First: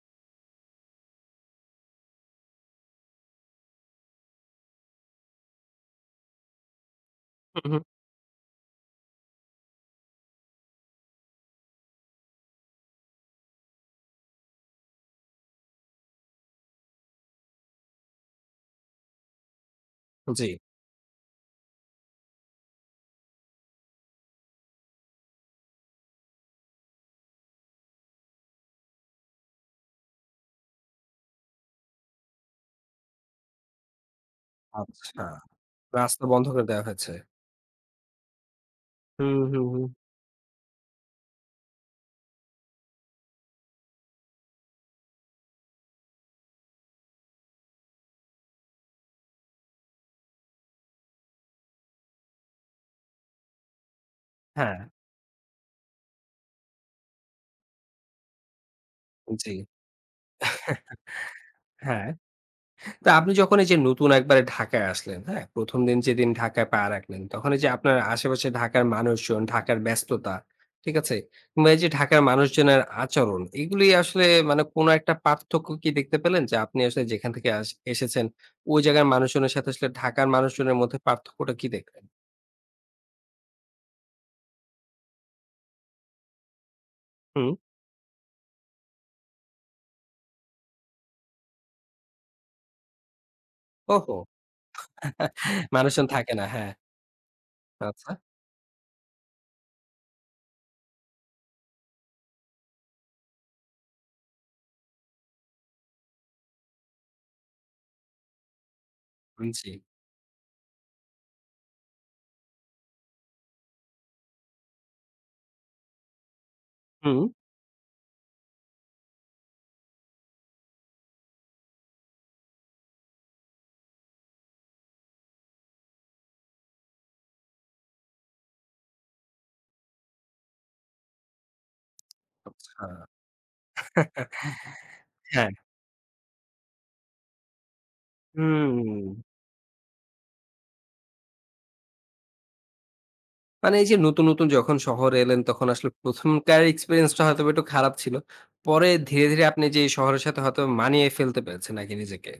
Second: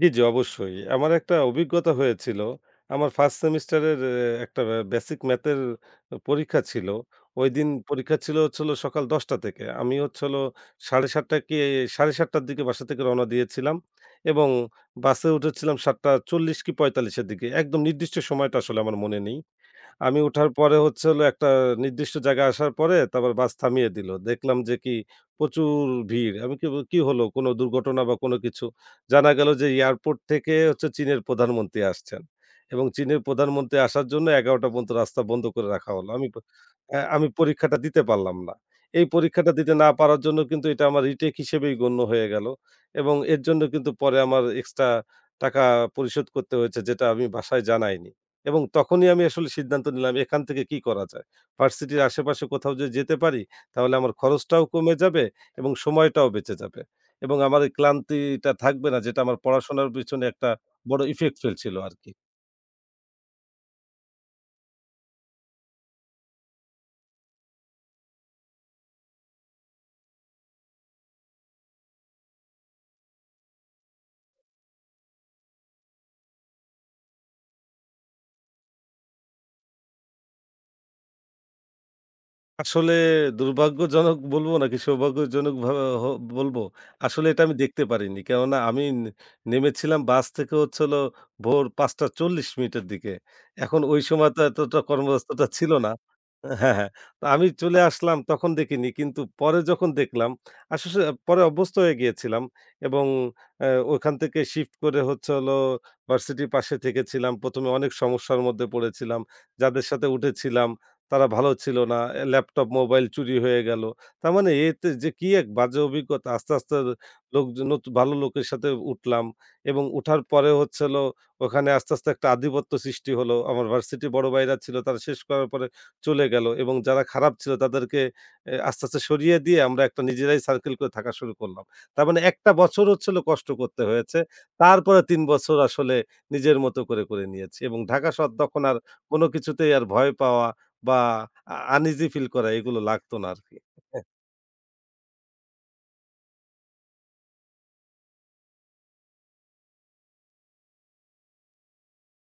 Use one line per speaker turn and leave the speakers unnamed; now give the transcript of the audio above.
জি, জি, অবশ্যই। আমার একটা অভিজ্ঞতা হয়েছিল, আমার ফার্স্ট সেমেস্টারের একটা বেসিক ম্যাথের পরীক্ষা ছিল।
হুম,
ঐদিন
হুম।
পরীক্ষা ছিল হচ্ছিল সকাল ১০টা থেকে। আমি হচ্ছিল ৭:৩০ কি ৭:৩০টার দিকে বাসা থেকে রওনা দিয়েছিলাম এবং বাসে উঠেছিলাম ৭:৪০ কি ৪৫-এর দিকে। একদম নির্দিষ্ট সময়টা আসলে আমার মনে নেই। আমি উঠার
জি।
পরে হচ্ছে হলো একটা নির্দিষ্ট জায়গায় আসার পরে, তারপর বাস থামিয়ে দিল। দেখলাম যে, কি প্রচুর ভিড়। আমি কেবল কি হলো কোন দুর্ঘটনা বা কোন কিছু জানা গেল যে, এয়ারপোর্ট থেকে হচ্ছে চীনের প্রধানমন্ত্রী আসছেন। এবং চীনের প্রধানমন্ত্রী আসার জন্য ১১টা পর্যন্ত
আচ্ছ,
রাস্তা বন্ধ করে রাখা হলো।
রাস্তা
আমি
বন্ধ করে দেয়া হয়েছে।
অ্যা পরীক্ষাটা দিতে পারলাম না। এই
হুম,
পরীক্ষাটা
হুম,
দিতে
হুম।
না পারার জন্য কিন্তু এটা আমার রিটেক হিসেবেই গণ্য হয়ে গেলো। এবং এর জন্য কিন্তু পরে আমার এক্সট্রা টাকা পরিশোধ করতে হয়েছে, যেটা আমি বাসায় জানাইনি। এবং তখনই আমি আসলে সিদ্ধান্ত নিলাম এখান থেকে কি করা যায়? ভার্সিটির আশেপাশে কোথাও যদি যেতে পারি, তাহলে আমার খরচটাও
হ্যা।
কমে যাবে এবং সময়টাও বেঁচে যাবে। এবং আমার এই ক্লান্তিটা থাকবে না যেটা আমার
জি।
পড়াশোনার পেছনে একটা বড় effect ফেলছিল
হ্যা।
আরকি।
তো আপনি যখন এই যে, নতুন একবারে ঢাকায় আসলেন, হ্যা? ১ম দিন যেদিন ঢাকায় পা রাখলেন তখন এই যে, আপনার আশেপাশে ঢাকার মানুষজন, ঢাকার ব্যস্ততা। ঠিক আছে? কিংবা এই যে, ঢাকার মানুষজনের আচরণ, এগুলোই আসলে মানে কোন একটা পার্থক্য কি দেখতে পেলেন যে, আপনি আসলে যেখান থেকে আস এসেছেন ওই জায়গার মানুষজনের সাথে আসলে ঢাকার মানুষজনের মধ্যে পার্থক্যটা কি দেখলেন?
আসলে দুর্ভাগ্যজনক বলব নাকি সৌভাগ্যজনক ভাবে বলব। আসলে এটা আমি
হুম।
দেখতে পারিনি। কেননা আমি নেমেছিলাম বাস থেকে হচ্ছিল ভোর ৫ঃ৪০ মিনিটের দিকে। এখন ঐ
ওহো।
সময় তো এতটা কর্মাবস্থাটা ছিল না।
মানুষজন থাকে না। হ্যা।
হ্যা, হ্যা, তো আমি চলে আসলাম
আচ্ছা।
তখন দেখিনি কিন্তু পরে যখন দেখলাম, আসলে পরে অভ্যস্ত হয়ে গিয়েছিলাম এবং অ্যা ওখান থেকে শিফট করে হচ্ছে হলো ভার্সিটির পাশে থেকে ছিলাম। ১ম এ অনেক সমস্যার মধ্যে পড়েছিলাম।
হুম, জি।
যাদের সাথে উঠেছিলাম তারা ভালো ছিল না। ল্যাপটপ মোবাইল চুরি হয়ে গেল। তার মানে এতে যে, কি এক বাজে অভিজ্ঞতা আস্তে, আস্তে
হুম।
লোকজন ভালো লোকের সাথে উঠলাম এবং উঠার পরে হচ্ছিল ওখানে আস্তে, আস্তে একটা আধিপত্য সৃষ্টি হলো। আমার ভার্সিটি বড় ভাইরা ছিল তারা শেষ করার পরে চলে গেলো এবং যারা খারাপ ছিল তাদেরকে এ আস্তে, আস্তে সরিয়ে দিয়ে আমরা একটা নিজেরাই সার্কেল করে থাকা শুরু করলাম। তার মানে একটা বছর
আচ্ছা,
হচ্ছিল কষ্ট করতে হয়েছে। তারপরে তিন
হ্যা।
বছর আসলে নিজের মত করে, করে নিয়েছি। এবং ঢাকা শহর তখন আর
হুম।
কোন কিছুতেই আর ভয় পাওয়া বা uneasy ফিল করা এগুলো লাগতো না আরকি,
মানে এই যে,
হ্যা।
নতুন, নতুন যখন শহরে এলেন তখন আসলে প্রথমকার এক্সপেরিয়েন্স টা হয়তো একটু খারাপ ছিল। পরে ধীরে, ধীরে আপনি যে, শহরের সাথে হয়তো মানিয়ে ফেলতে পেরেছেন আরকি নিজেকে।